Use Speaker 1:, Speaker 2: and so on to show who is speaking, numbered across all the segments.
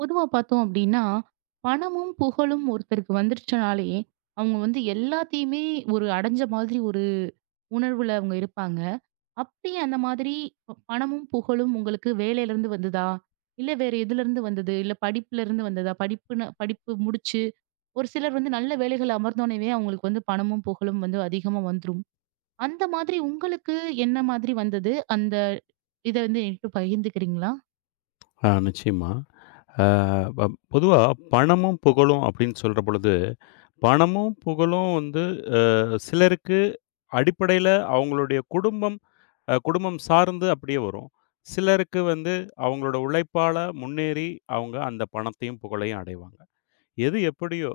Speaker 1: பொதுவா பார்த்தோம் அப்படின்னா, பணமும், புகழும் ஒருத்தருக்கு வந்துருச்சுனாலே, அவங்க வந்து எல்லாத்தையுமே ஒரு அடைஞ்ச மாதிரி ஒரு உணர்வுல அவங்க இருப்பாங்க. அப்படி அந்த மாதிரி பணமும், புகழும் உங்களுக்கு வேலையிலருந்து வந்ததா? இல்ல வேற எதுலருந்து வந்தது? இல்ல படிப்புலருந்து வந்ததா? படிப்புன்னு படிப்பு முடிச்சு, ஒரு சிலர் வந்து நல்ல வேலைகள்ல அமர்ந்தோனவே அவங்களுக்கு வந்து பணமும், புகழும் வந்து அதிகமா வந்துரும். அந்த மாதிரி உங்களுக்கு என்ன மாதிரி வந்தது? அந்த இத வந்து என்கிட்ட பகிர்ந்துக்கிறீங்களா?
Speaker 2: ஆ, நிச்சயமா. ஆ பப் பொதுவா பணமும், புகழும் அப்டின்னு சொல்ற பொழுது, பணமும், புகழும் வந்து அ சிலருக்கு அடிப்படையில அவங்களுடைய குடும்பம் குடும்பம் சார்ந்து அப்டியே வரும். சிலருக்கு வந்து அவங்களோட உழைப்பால முன்னேறி அவங்க அந்த பணத்தையும், புகழையும் அடைவாங்க. எது எப்படியோ,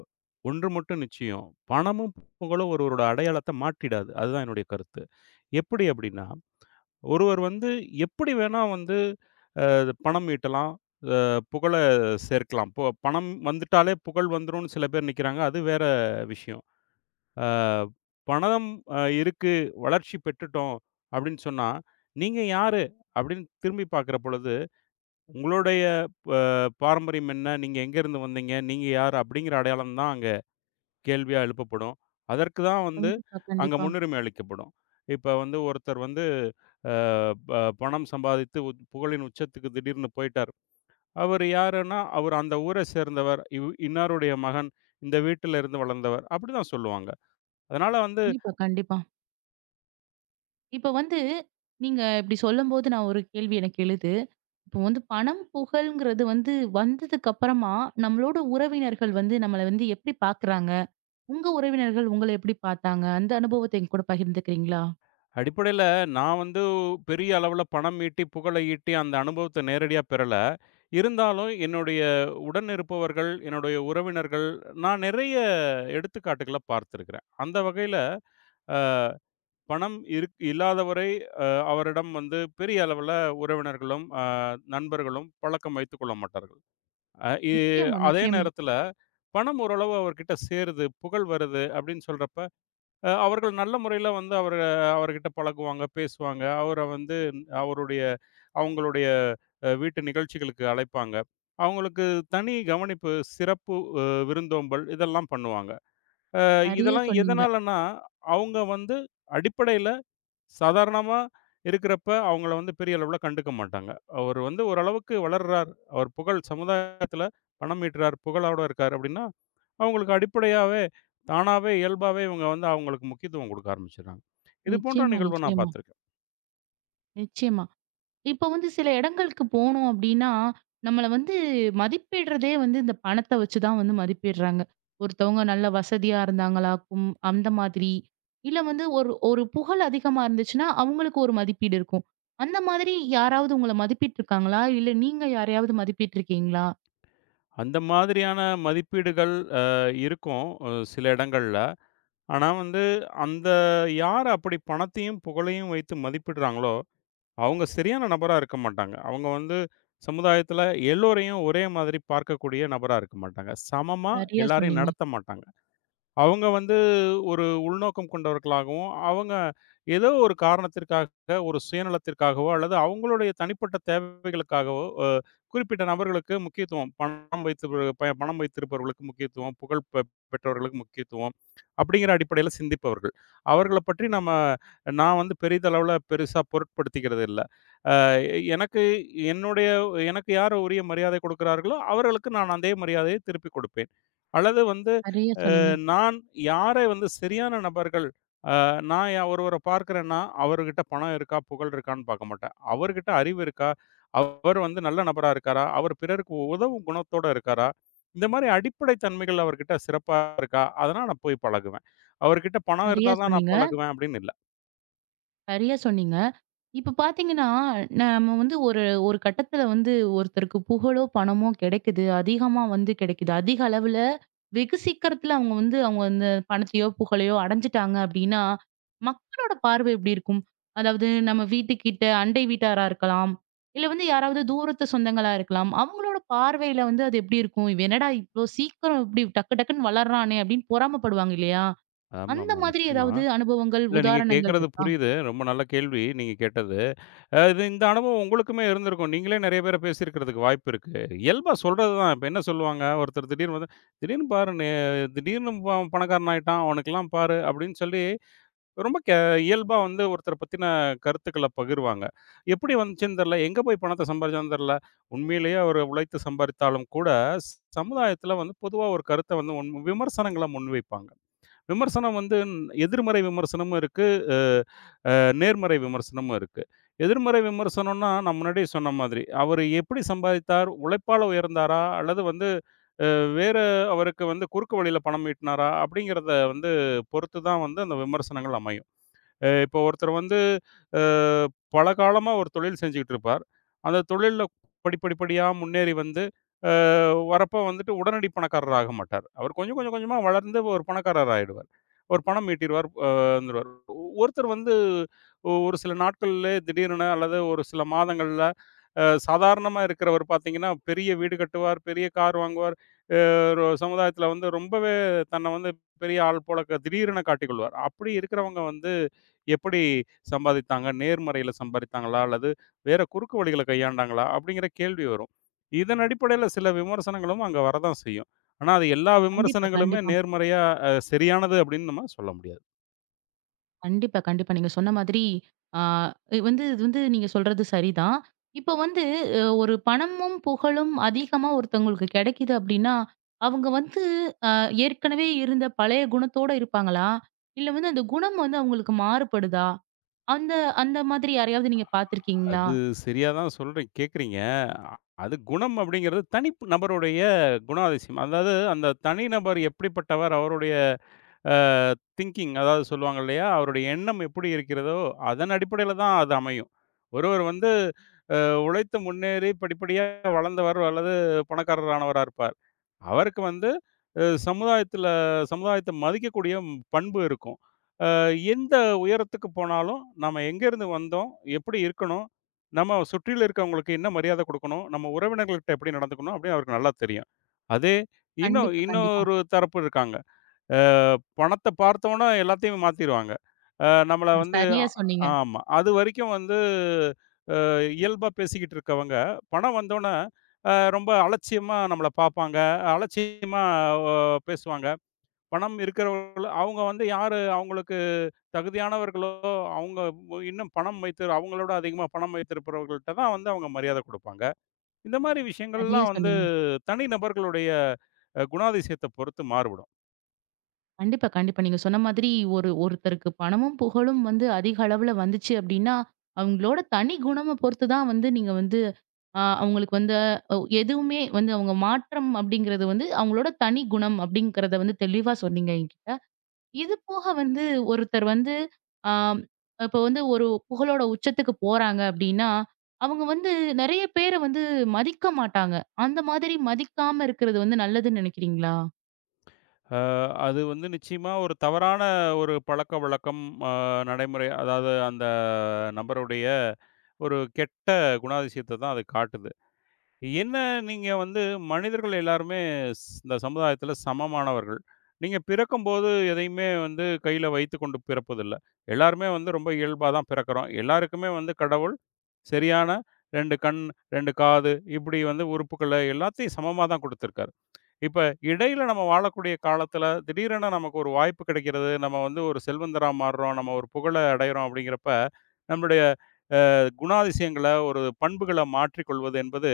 Speaker 2: ஒன்று மட்டும் நிச்சயம். பணமும், புகழும் ஒருவரோட அடையாளத்த மாற்றிடாது. அதுதான் என்னுடைய கருத்து. எப்படி அப்டின்னா, ஒருவர் வந்து எப்படி வேணா வந்து அது பணம் ஈட்டலாம். அ புகழ சேர்க்கலாம். இப்போ பணம் வந்துட்டாலே புகழ் வந்துரும்னு சில பேர் நிக்கிறாங்க. அது வேற விஷயம். அ பணம் இருக்கு, வளர்ச்சி பெற்றுட்டோம் அப்படின்னு சொன்னா, "நீங்க யாரு?" அப்படின்னு திரும்பி பார்க்கிற பொழுது, உங்களுடைய ப பாரம்பரியம் என்ன? நீங்க எங்கேருந்து வந்தீங்க? நீங்க யார்? அப்படிங்கிற அடையாளம் தான் அங்க கேள்வியா எழுப்பப்படும். அதற்கு தான் வந்து
Speaker 1: கண்டிப்பா,
Speaker 2: அங்க
Speaker 1: கண்டிப்பா.
Speaker 2: முன்னுரிமை அளிக்கப்படும். இப்ப வந்து ஒருத்தர் வந்து அ ப பணம் சம்பாதித்து புகழின் உச்சத்துக்கு திடீர்னு போயிட்டார். அவரு யாருன்னா, அவரு அந்த ஊர சேர்ந்தவர். இன்னாருடைய மகன். இந்த வீட்டில இருந்து வளர்ந்தவர். அப்படிதான் சொல்லுவாங்க. அதனால வந்து
Speaker 1: கண்டிப்பா, கண்டிப்பா. இப்ப வந்து நீங்க இப்படி சொல்லும்போது நான் ஒரு கேள்வி எனக்கு எழுது. இப்போ வந்து பணம், புகழ்ங்கிறது வந்து வந்ததுக்கு அப்புறமா நம்மளோட உறவினர்கள் வந்து நம்மள வந்து எப்படி பார்க்குறாங்க? உங்க உறவினர்கள் உங்கள எப்படி பார்த்தாங்க? அந்த அனுபவத்த என்கூட பகிர்ந்துக்கிறீங்களா?
Speaker 2: அடிப்படையில நான் வந்து பெரிய அளவுல பணம் ஈட்டி, புகழை ஈட்டி அந்த அனுபவத்த நேரடியா பெறல. இருந்தாலும் என்னுடைய உடன் இருப்பவர்கள், என்னுடைய உறவினர்கள், நான் நிறைய எடுத்துக்காட்டுகள பார்த்திருக்கிறேன். அந்த வகையில அ பணம் இல்லாதவரை அ அவரிடம் வந்து பெரிய அளவுல உறவினர்களும், நண்பர்களும் பழக்கம் வைத்துக் கொள்ள மாட்டார்கள். அ இ
Speaker 1: நிச்சயமா,
Speaker 2: அதே
Speaker 1: நிச்சயமா.
Speaker 2: நேரத்தில பணம் ஓரளவு அவர்கிட்ட சேருது, புகழ் வருது அப்படின்னு சொல்றப்ப, அவர்கள் நல்ல முறையில வந்து அவர்கிட்ட பழகுவாங்க, பேசுவாங்க. அவர வந்து அவருடைய அவங்களுடைய வீட்டு நிகழ்ச்சிகளுக்கு அழைப்பாங்க. அவங்களுக்கு தனி கவனிப்பு, சிறப்பு விருந்தோம்பல் இதெல்லாம் பண்ணுவாங்க. அ
Speaker 1: சரியா
Speaker 2: இதெல்லாம்
Speaker 1: சொன்னீங்க.
Speaker 2: எதனாலன்னா, அவங்க வந்து அடிப்படையில சாதாரணமா இருக்கிறப்ப அவங்கள வந்து பெரிய அளவுல கண்டுக்க மாட்டாங்க. அவரு வந்து ஓரளவுக்கு வளர்றார். அவர் புகழ் சமுதாயத்துல பணம் ஈட்டுறார், புகழோட இருக்காரு அப்படின்னா, அவங்களுக்கு அடிப்படையாவே, தானாவே, இயல்பாவே இவங்க வந்து அவங்களுக்கு முக்கியத்துவம் கொடுக்க ஆரம்பிச்சுடுறாங்க. இது போன்ற
Speaker 1: நிச்சயமா,
Speaker 2: நிகழ்வ நான்
Speaker 1: நிச்சயமா,
Speaker 2: பார்த்துருக்கேன்.
Speaker 1: நிச்சயமா. இப்ப வந்து சில இடங்களுக்கு போனோம் அப்படின்னா, நம்மள வந்து மதிப்பிடுறதே வந்து இந்த பணத்த வச்சு தான் வந்து மதிப்பிடுறாங்க. ஒருத்தவங்க நல்ல வசதியா இருந்தாங்களாக்கும், அந்த மாதிரி. இல்ல வந்து ஒரு ஒரு புகழ் அதிகமா இருந்துச்சுன்னா, அவங்களுக்கு ஒரு மதிப்பீடு இருக்கும். அந்த மாதிரி யாராவது உங்கள மதிப்பிட்டுருக்காங்களா? இல்ல நீங்க யாரையாவது மதிப்பிட்டுருக்கீங்களா?
Speaker 2: அந்த மாதிரியான மதிப்பீடுகள் அ இருக்கும் சில இடங்கள்ல. ஆனா வந்து அந்த யார் அப்படி பணத்தையும், புகழையும் வைத்து மதிப்பிடுறாங்களோ அவங்க சரியான நபரா இருக்க மாட்டாங்க. அவங்க வந்து சமுதாயத்துல எல்லோரையும் ஒரே மாதிரி பார்க்கக்கூடிய நபரா இருக்க மாட்டாங்க. சமமா
Speaker 1: சரியா
Speaker 2: எல்லாரையும்
Speaker 1: சொன்னீங்க.
Speaker 2: நடத்த மாட்டாங்க. அவங்க வந்து ஒரு உள்நோக்கம் கொண்டவர்களாகவும், அவங்க ஏதோ ஒரு காரணத்திற்காக, ஒரு சுயநலத்திற்காகவோ அல்லது அவங்களுடைய தனிப்பட்ட தேவைகளுக்காகவோ, குறிப்பிட்ட நபர்களுக்கு முக்கியத்துவம். பணம் வைத்து பணம் வைத்திருப்பவர்களுக்கு முக்கியத்துவம், புகழ் பெற்றவர்களுக்கு முக்கியத்துவம், அப்படிங்கிற அடிப்படையில சிந்திப்பவர்கள். அவர்கள பற்றி நான் வந்து பெரிதளவுல பெருசா பொருட்படுத்திக்கிறது இல்ல. எனக்கு என்னுடைய எனக்கு யார் உரிய மரியாதை கொடுக்கிறார்களோ, அவர்களுக்கு நான் அதே மரியாதையை திருப்பிக் கொடுப்பேன். அல்லது வந்து
Speaker 1: சரியா சொன்னீங்க.
Speaker 2: நான் யாரை வந்து சரியான நபர்கள் அ நான் யா ஒருவர பார்க்கிறேன்னா, அவர்கிட்ட பணம் இருக்கா, புகழ் இருக்கான்னு பார்க்க மாட்டேன். அவர்கிட்ட அறிவு இருக்கா, அவர் வந்து நல்ல நபரா இருக்காரா, அவர் பிறருக்கு உதவும் குணத்தோட இருக்காரா, இந்த மாரி அடிப்படை தன்மைகள் அவர்கிட்ட சிறப்பா இருக்கா, அதெல்லாம் நான் போய் பழகுவேன். அவர்கிட்ட பணம்
Speaker 1: சரியா
Speaker 2: இருந்தா தான் நான்
Speaker 1: சொன்னீங்க.
Speaker 2: பழகுவேன் அப்படின்னு இல்ல.
Speaker 1: சரியா சொன்னீங்க. இப்ப பாத்தீங்கன்னா, நம்ம வந்து ஒரு ஒரு கட்டத்துல வந்து ஒருத்தருக்கு புகழோ, பணமோ கிடைக்குது. அதிகமா வந்து கிடைக்குது. அதிக அளவுல வெகு சீக்கிரத்துல அவங்க வந்து அவங்க அந்த பணத்தையோ, புகழையோ அடைஞ்சுட்டாங்க அப்படின்னா, மக்களோட பார்வை எப்படி இருக்கும்? அதாவது நம்ம வீட்டுக்கிட்ட அண்டை வீட்டாரா இருக்கலாம். இல்ல வந்து யாராவது தூரத்து சொந்தங்களா இருக்கலாம். அவங்களோட பார்வையில வந்து அது எப்படி இருக்கும்? "இவன் என்னடா இவ்ளோ சீக்கிரம் இப்படி டக்கு டக்குன்னு வளர்றானே!" அப்படின்னு பொறாமைப்படுவாங்க இல்லையா? அந்த
Speaker 2: ஆமாமா,
Speaker 1: மாதிரி
Speaker 2: நிச்சயமா.
Speaker 1: ஏதாவது அனுபவங்கள்,
Speaker 2: இல்ல நீங்க
Speaker 1: உதாரணங்கள்
Speaker 2: கேட்கறது
Speaker 1: இருக்கா?
Speaker 2: புரியுது. ரொம்ப நல்ல கேள்வி நீங்க கேட்டது. இது இந்த அனுபவம் உங்களுக்குமே இருந்திருக்கும். நீங்களே நெறைய பேர பேசியிருக்கிறதுக்கு வாய்ப்பு இருக்கு. இயல்பா சொல்றது தான். இப்ப என்ன சொல்லுவாங்க, ஒருத்தர் திடீர்னு வந்து, "திடீர்னு பாரு நே திடீர்னு அவன் பணக்காரன் ஆயிட்டான். அவனுக்கெல்லாம் பாரு" அப்படின்னு சொல்லி ரொம்ப கே இயல்பா வந்து ஒருத்தர பத்தின கருத்துக்கள பகிர்வாங்க. எப்படி வந்துச்சுன்னு தெர்ல. எங்க போய் பணத்த சம்பாரிச்சான்னு தெர்ல. உண்மையிலேயே அவரு உழைத்து சம்பாரித்தாலும் கூட, சமுதாயத்துல வந்து பொதுவா ஒரு கருத்த வந்து உன் விமர்சனங்கள முன்வைப்பாங்க. விமர்சனம் வந்து எதிர்மறை விமர்சனமும் இருக்கு. அ அ நேர்மறை விமர்சனமும் இருக்கு. எதிர்மறை விமர்சனம்னா, நான் முன்னாடியே சொன்ன மாதிரி, அவரு எப்படி சம்பாதித்தார்? உழைப்பால உயர்ந்தாரா? அல்லது வந்து வேற அவருக்கு வந்து குறுக்கு வழியில பணம் ஈட்டினாரா? அப்படிங்கிறத வந்து பொறுத்து தான் வந்து அந்த விமர்சனங்கள் அமையும். இப்போ ஒருத்தர் வந்து அ பல காலமா ஒரு தொழில் செஞ்சுகிட்டு இருப்பார். அந்த தொழில்ல படிப்படிப்படியா முன்னேறி வந்து வரப்போ வந்துட்டு உடனடி பணக்காரர் ஆக மாட்டார். அவர் கொஞ்சம் கொஞ்சம் கொஞ்சமா வளர்ந்து ஒரு பணக்காரர் ஆயிடுவார். ஒரு பணம் ஈட்டிருவார் வந்துருவார். ஒருத்தர் வந்து ஒரு சில நாட்கள்லே திடீரென அல்லது ஒரு சில மாதங்கள்ல சாதாரணமா இருக்கிறவர் பார்த்தீங்கன்னா, பெரிய வீடு கட்டுவார், பெரிய கார் வாங்குவார், ஒரு சமுதாயத்துல வந்து ரொம்பவே தன்னை வந்து பெரிய ஆள் போல திடீரென காட்டிக்கொள்வார். அப்படி இருக்கிறவங்க வந்து எப்படி சம்பாதித்தாங்க? நேர்மறையில சம்பாதித்தாங்களா அல்லது வேற குறுக்கு வழிகளை கையாண்டாங்களா அப்படிங்கிற கேள்வி வரும். இதன் அடிப்படையில் சில விமர்சனங்களும் அங்கே வரதான் செய்யும். ஆனால் அது எல்லா
Speaker 1: கண்டிப்பா,
Speaker 2: விமர்சனங்களுமே
Speaker 1: கண்டிப்பா.
Speaker 2: நேர்மறையாக சரியானது அப்படின்னு நம்ம சொல்ல முடியாது.
Speaker 1: கண்டிப்பா, கண்டிப்பா. நீங்க சொன்ன மாதிரி ஆ இது வந்து இது வந்து நீங்க சொல்றது சரிதான். இப்போ வந்து ஒரு பணமும், புகழும் அதிகமா ஒருத்தவங்களுக்கு கிடைக்குது அப்டின்னா, அவங்க வந்து அ ஏற்கனவே இருந்த பழைய குணத்தோட இருப்பாங்களா? இல்ல வந்து அந்த குணம் வந்து அவங்களுக்கு மாறுபடுதா? அந்த அந்த மாதிரி யாரையாவது நீங்க பார்த்துருக்கீங்களா?
Speaker 2: அது சரியா தான் சொல்றீங்க கேட்குறீங்க. அது குணம் அப்படிங்கிறது தனி நபருடைய குணாதிசயம். அதாவது அந்த தனி நபர் எப்படிப்பட்டவர்? அவருடைய அ திங்கிங் அதாவது சொல்லுவாங்க இல்லையா? அவருடைய எண்ணம் எப்படி இருக்கிறதோ, அதன் அடிப்படையில தான் அது அமையும். ஒருவர் வந்து உழைத்து முன்னேறி படிப்படியா வளர்ந்தவர் அல்லது பணக்காரரானவரா இருப்பார். அவருக்கு வந்து சமுதாயத்தில சமுதாயத்த மதிக்கக்கூடிய பண்பு இருக்கும். அ எந்த உயரத்துக்கு போனாலும், நம்ம எங்கேருந்து வந்தோம்? எப்படி இருக்கணும்? நம்ம சுற்றில இருக்கவங்களுக்கு என்ன மரியாதை குடுக்கணும்? நம்ம உறவினர்கள்ட்ட எப்படி நடந்துக்கணும்? அப்படின்னு அவருக்கு நல்லா தெரியும். அதே இன்னும்
Speaker 1: கண்டிப்பா, கண்டிப்பா.
Speaker 2: இன்னொரு தரப்பு இருக்காங்க. அ பணத்த பார்த்தோனே எல்லாத்தையும் மாத்திருவாங்க. அ நம்மள வந்து
Speaker 1: சரியா
Speaker 2: அ
Speaker 1: சொன்னீங்க.
Speaker 2: ஆமா. அதுவரைக்கும் வந்து இயல்பா பேசிக்கிட்டு இருக்கவங்க, பணம் வந்தோனே ரொம்ப அலட்சியமா நம்மள பார்ப்பாங்க. அலட்சியமா அ பேசுவாங்க. பணம் இருக்கிறவங்கள அவங்க வந்து யாரு அவங்களுக்கு தகுதியானவர்களோ, அவங்க இன்னும் பணம் வைத்து அவங்களோட அதிகமா பணம் வைத்திருப்பவர்கள்ட்ட தான் வந்து அவங்க மரியாதை குடுப்பாங்க. இந்த மாரி
Speaker 1: சரியா
Speaker 2: விஷயங்கள்லாம் வந்து
Speaker 1: சொன்னீங்க.
Speaker 2: தனி நபர்களுடைய குணாதிசயத்த பொறுத்து மாறுபடும்.
Speaker 1: கண்டிப்பா, கண்டிப்பா. நீங்க சொன்ன மாதிரி ஒரு ஒருத்தருக்கு பணமும், புகழும் வந்து அதிக அளவுல வந்துச்சு அப்படின்னா, அவங்களோட தனி குணம பொறுத்து தான் வந்து நீங்க வந்து அவங்களுக்கு வந்து எதுவுமே வந்து அவங்க மாற்றம் அப்படிங்கிறது வந்து அவங்களோட தனி குணம் அப்படிங்கிறத வந்து தெளிவா சொன்னீங்க என்கிட்ட. இது போக வந்து ஒருத்தர் வந்து அ இப்போ வந்து ஒரு புகழோட உச்சத்துக்கு போறாங்க அப்படின்னா, அவங்க வந்து நெறைய பேர வந்து மதிக்க மாட்டாங்க. அந்த மாதிரி மதிக்காம இருக்கிறது வந்து நல்லதுன்னு நினைக்கிறீங்களா?
Speaker 2: அ அது வந்து நிச்சயமா ஒரு தவறான ஒரு பழக்கவழக்கம், அ நடைமுறை. அதாவது அந்த நபருடைய ஒரு கெட்ட குணாதிசயத்த தான் அது காட்டுது. என்ன நீங்க வந்து மனிதர்கள் எல்லாருமே இந்த சமுதாயத்துல சமமானவர்கள். நீங்க பிறக்கும்போது எதையுமே வந்து கையில வைத்துக்கொண்டு பிறப்பதில்ல. எல்லாருமே வந்து ரொம்ப இயல்பா தான் பிறக்கிறோம். எல்லாருக்குமே வந்து கடவுள் சரியான 2 கண், 2 காது இப்படி வந்து உறுப்புக்கள எல்லாத்தையும் சமமா தான் குடுத்துருக்காரு. இப்ப இடையில நம்ம வாழக்கூடிய காலத்துல திடீரென நமக்கு ஒரு வாய்ப்பு கிடைக்கிறது. நம்ம வந்து ஒரு செல்வந்தரா மாறுறோம். நம்ம ஒரு புகழ அடையிறோம் அப்படிங்கிறப்ப நம்மளுடைய குணாதிசயங்கள, ஒரு பண்புகள மாற்றிக்கொள்வது என்பது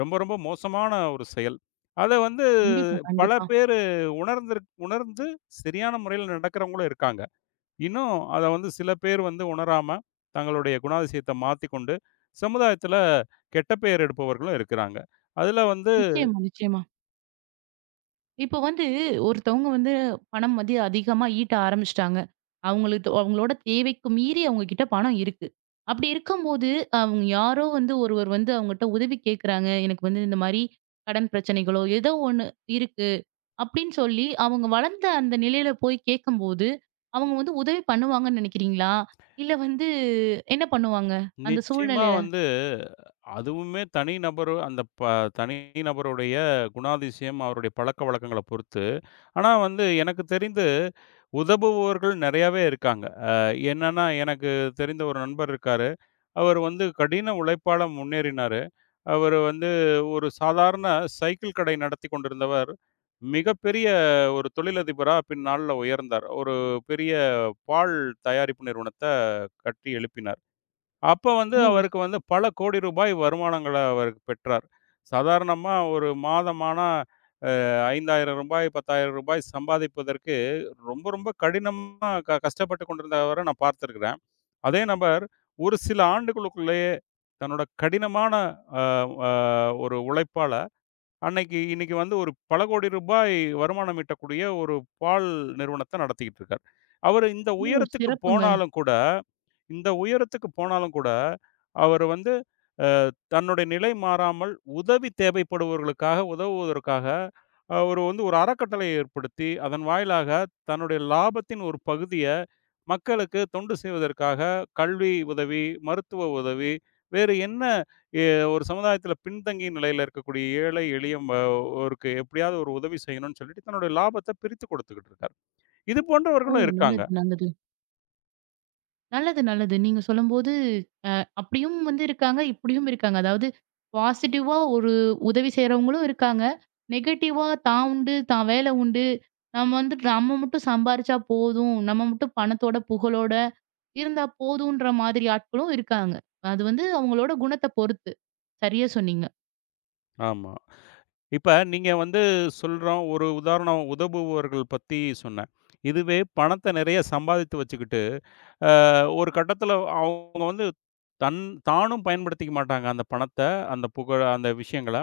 Speaker 2: ரொம்ப, ரொம்ப மோசமான ஒரு செயல். அத வந்து
Speaker 1: கண்டிப்பா,
Speaker 2: பல
Speaker 1: கண்டிப்பா.
Speaker 2: பேரு உணர்ந்து சரியான முறையில நடக்கிறவங்களும் இருக்காங்க. இன்னும் அத வந்து சில பேர் வந்து உணராம, தங்களுடைய குணாதிசயத்த மாத்திக்கொண்டு, சமுதாயத்தில கெட்ட பெயர் எடுப்பவர்களும் இருக்கிறாங்க. அதுல வந்து
Speaker 1: நிச்சயமா, நிச்சயமா. இப்போ வந்து ஒருத்தவங்க வந்து பணம் வந்து அதிகமா ஈட்ட ஆரம்பிச்சுட்டாங்க. அவங்களுக்கு அவங்களோட தேவைக்கு மீறி அவங்க கிட்ட பணம் இருக்கு. அப்படி இருக்கும்போது, அவங்க யாரோ வந்து ஒருவர் வந்து அவங்கட்ட உதவி கேட்குறாங்க. எனக்கு வந்து இந்த மாரி கடன் பிரச்சனைகளோ, ஏதோ ஒண்ணு இருக்கு அப்படின்னு சொல்லி அவங்க வளர்ந்த அந்த நிலையில போய் கேட்கும்போது, அவங்க வந்து உதவி பண்ணுவாங்கன்னு நினைக்கிறீங்களா? இல்ல வந்து என்ன பண்ணுவாங்க? அந்த
Speaker 2: நிச்சயமா
Speaker 1: சூழ்நிலையில?
Speaker 2: வந்து அதுவுமே தனி நபர் அந்த ப தனி நபருடைய குணாதிசயம், அவருடைய பழக்கவழக்கங்கள பொறுத்து. ஆனா வந்து எனக்கு தெரிந்து உதவுபவர்கள் நெறையாவே இருக்காங்க. என்னன்னா எனக்கு தெரிந்த ஒரு நண்பர் இருக்காரு. அவர் வந்து கடின உழைப்பால முன்னேறினாரு. அவரு வந்து ஒரு சாதாரண சைக்கிள் கடை நடத்திக் கொண்டிருந்தவர், மிகப்பெரிய ஒரு தொழிலதிபரா பின்னாள்ல உயர்ந்தார். ஒரு பெரிய பால் தயாரிப்பு நிறுவனத்த கட்டி எழுப்பினார். அப்ப வந்து
Speaker 1: ஓ!
Speaker 2: அவருக்கு வந்து பல கோடி ரூபாய் வருமானங்கள அவர் பெற்றார். சாதாரணமா ஒரு மாதமானா ரூ. 5,000 ரூ. 10,000 சம்பாதிப்பதற்கு ரொம்ப, ரொம்ப கடினமா கஷ்டப்பட்டு கொண்டிருந்தவர நான் பார்த்திருக்கிறேன். அதே நபர் ஒரு சில ஆண்டுகளுக்குள்ளேயே தன்னோட கடினமான அ அ ஒரு உழைப்பால அன்னைக்கு இன்னைக்கு வந்து ஒரு பல கோடி ரூபாய் வருமானம் ஈட்டக்கூடிய ஒரு பால் நிறுவனத்த நடத்திக்கிட்டு இருக்கார். அவரு இந்த
Speaker 1: ஓ!
Speaker 2: உயரத்துக்கு
Speaker 1: சிறப்புங்க.
Speaker 2: போனாலும் கூட இந்த உயரத்துக்கு போனாலும் கூட, அவர் வந்து அ தன்னுடைய நிலை மாறாமல், உதவி தேவைப்படுபவர்களுக்காக உதவுவதற்காக, அவர் வந்து ஒரு அறக்கட்டளை ஏற்படுத்தி, அதன் வாயிலாக தன்னுடைய லாபத்தின் ஒரு பகுதிய மக்களுக்கு தொண்டு செய்வதற்காக, கல்வி உதவி, மருத்துவ உதவி, வேறு என்ன எ ஒரு சமுதாயத்தில பின்தங்கிய நிலையில இருக்கக்கூடிய ஏழை, எளிய ஓருக்கு எப்படியாவது ஒரு உதவி செய்யணும்னு சொல்லிட்டு, தன்னுடைய லாபத்த பிரித்து கொடுத்துக்கிட்டு இருக்கார். இது
Speaker 1: ஓ!
Speaker 2: போன்றவர்களும் இருக்காங்க.
Speaker 1: நல்லது, நல்லது. நல்லது, நல்லது. நீங்க சொல்லும்போது அப்படியும் வந்து இருக்காங்க, இப்படியும் இருக்காங்க. அதாவது பாசிட்டிவா ஒரு உதவி செய்றவங்களும் இருக்காங்க. நெகட்டிவா தான் உண்டு, தான் வேலை உண்டு. நம்ம வந்து நம்ம மட்டும் சம்பாரிச்சா போதும். நம்ம மட்டும் பணத்தோட, புகழோட இருந்தா போதுன்ற மாதிரி ஆட்களும் இருக்காங்க. அது வந்து அவங்களோட குணத்த பொறுத்து. சரியா சொன்னீங்க.
Speaker 2: ஆமா. இப்ப நீங்க வந்து சொல்றோம் ஒரு உதாரணம் உதவுபவர்கள் பத்தி சொன்னேன். இதுவே பணத்த நெறைய சம்பாதித்து வச்சுக்கிட்டு, ஒரு கட்டத்துல அவங்க வந்து தன் தானும் பயன்படுத்திக்க மாட்டாங்க. அந்த பணத்த, அந்த புகழ, அந்த விஷயங்கள.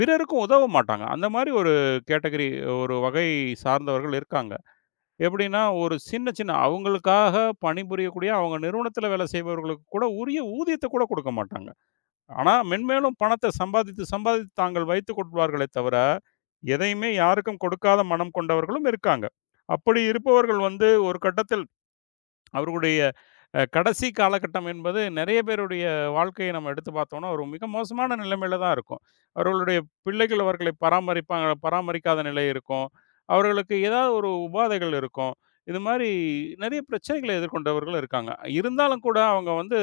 Speaker 2: பிறருக்கும் உதவ மாட்டாங்க. அந்த மாரி ஒரு கேட்டகரி ஒரு வகை சார்ந்தவர்கள் இருக்காங்க. எப்படின்னா, ஒரு சின்ன சின்ன அவங்களுக்காக பணிபுரியக்கூடிய அவங்க நிறுவனத்துல வேலை செய்பவர்களுக்கு கூட உரிய ஊதியத்த கூட குடுக்க மாட்டாங்க. ஆனா, மென்மேலும் பணத்தை சம்பாதித்து, சம்பாதித்து தாங்கள் வைத்துக் கொள்வார்களே தவிர, எதையுமே யாருக்கும் கொடுக்காத மனம் கொண்டவர்களும் இருக்காங்க. அப்படி இருப்பவர்கள் வந்து ஒரு கட்டத்தில் அவருடைய கடைசி காலகட்டம் என்பது நெறைய பேருடைய வாழ்க்கைய நம்ம எடுத்து பார்த்தோம்னா, ஒரு மிக மோசமான நிலைமையில தான் இருக்கும். அவர்களுடைய பிள்ளைகள் அவர்களை பராமரிப்பாங்க பராமரிக்காத நிலை இருக்கும். அவர்களுக்கு ஏதாவது ஒரு உபாதைகள் இருக்கும். இது மாரி நெறைய பிரச்சனைகளை எதிர்கொண்டவர்கள் இருக்காங்க. இருந்தாலும் கூட அவங்க வந்து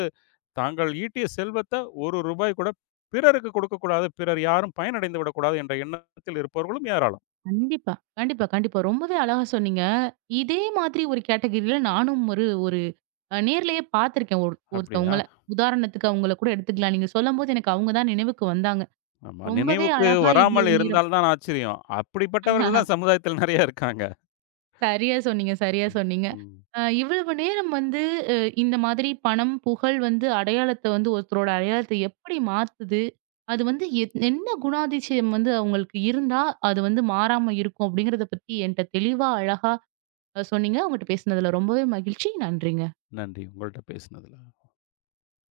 Speaker 2: தாங்கள் ஈட்டிய செல்வத்த ரூ. 1 கூட பிறருக்கு கொடுக்கக்கூடாது. பிறர் யாரும் பயனடைந்து விடக்கூடாது என்ற எண்ணத்தில் இருப்பவர்களும் ஏராளம்.
Speaker 1: கண்டிப்பா. கண்டிப்பா, கண்டிப்பா. ரொம்பவே அழகா சொன்னீங்க. இதே மாதிரி ஒரு கேட்டகரியில நானும் ஒரு ஒரு நேர்லயே பார்த்துருக்கேன் ஒரு
Speaker 2: அப்படியா?
Speaker 1: ஒருத்தவங்கள. உதாரணத்துக்கு அவங்கள கூட எடுத்துக்கலாம். நீங்க சொல்லும்போது எனக்கு அவங்க தான் நினைவுக்கு வந்தாங்க.
Speaker 2: ஆமா.
Speaker 1: ரொம்பவே
Speaker 2: நினைவுக்கு
Speaker 1: அழகா
Speaker 2: வராமல்
Speaker 1: இவ்வளவு நேரம்.
Speaker 2: இருந்தால் தான் ஆச்சரியம். அப்படிப்பட்டவர்கள் தான் சமுதாயத்தில் நெறைய இருக்காங்க.
Speaker 1: சரியா சொன்னீங்க, சரியா
Speaker 2: ம்.
Speaker 1: சொன்னீங்க.
Speaker 2: ம்.
Speaker 1: இவ்வளவு நேரம் வந்து அ இந்த மாதிரி பணம், புகழ் வந்து அடையாளத்த வந்து ஒருத்தரோட அடையாளத்த எப்படி மாத்துது? அது வந்து என்ன குணாதிசயம் வந்து அவங்களுக்கு இருந்தா, அது வந்து மாறாம இருக்கும் அப்படிங்கிறத பத்தி என்ட்ட தெளிவா, அழகா சொன்னீங்க. உங்கட்ட பேசினதுல ரொம்பவே மகிழ்ச்சி. நன்றிங்க.
Speaker 2: நன்றி. உங்கள்ட்ட பேசினதுல.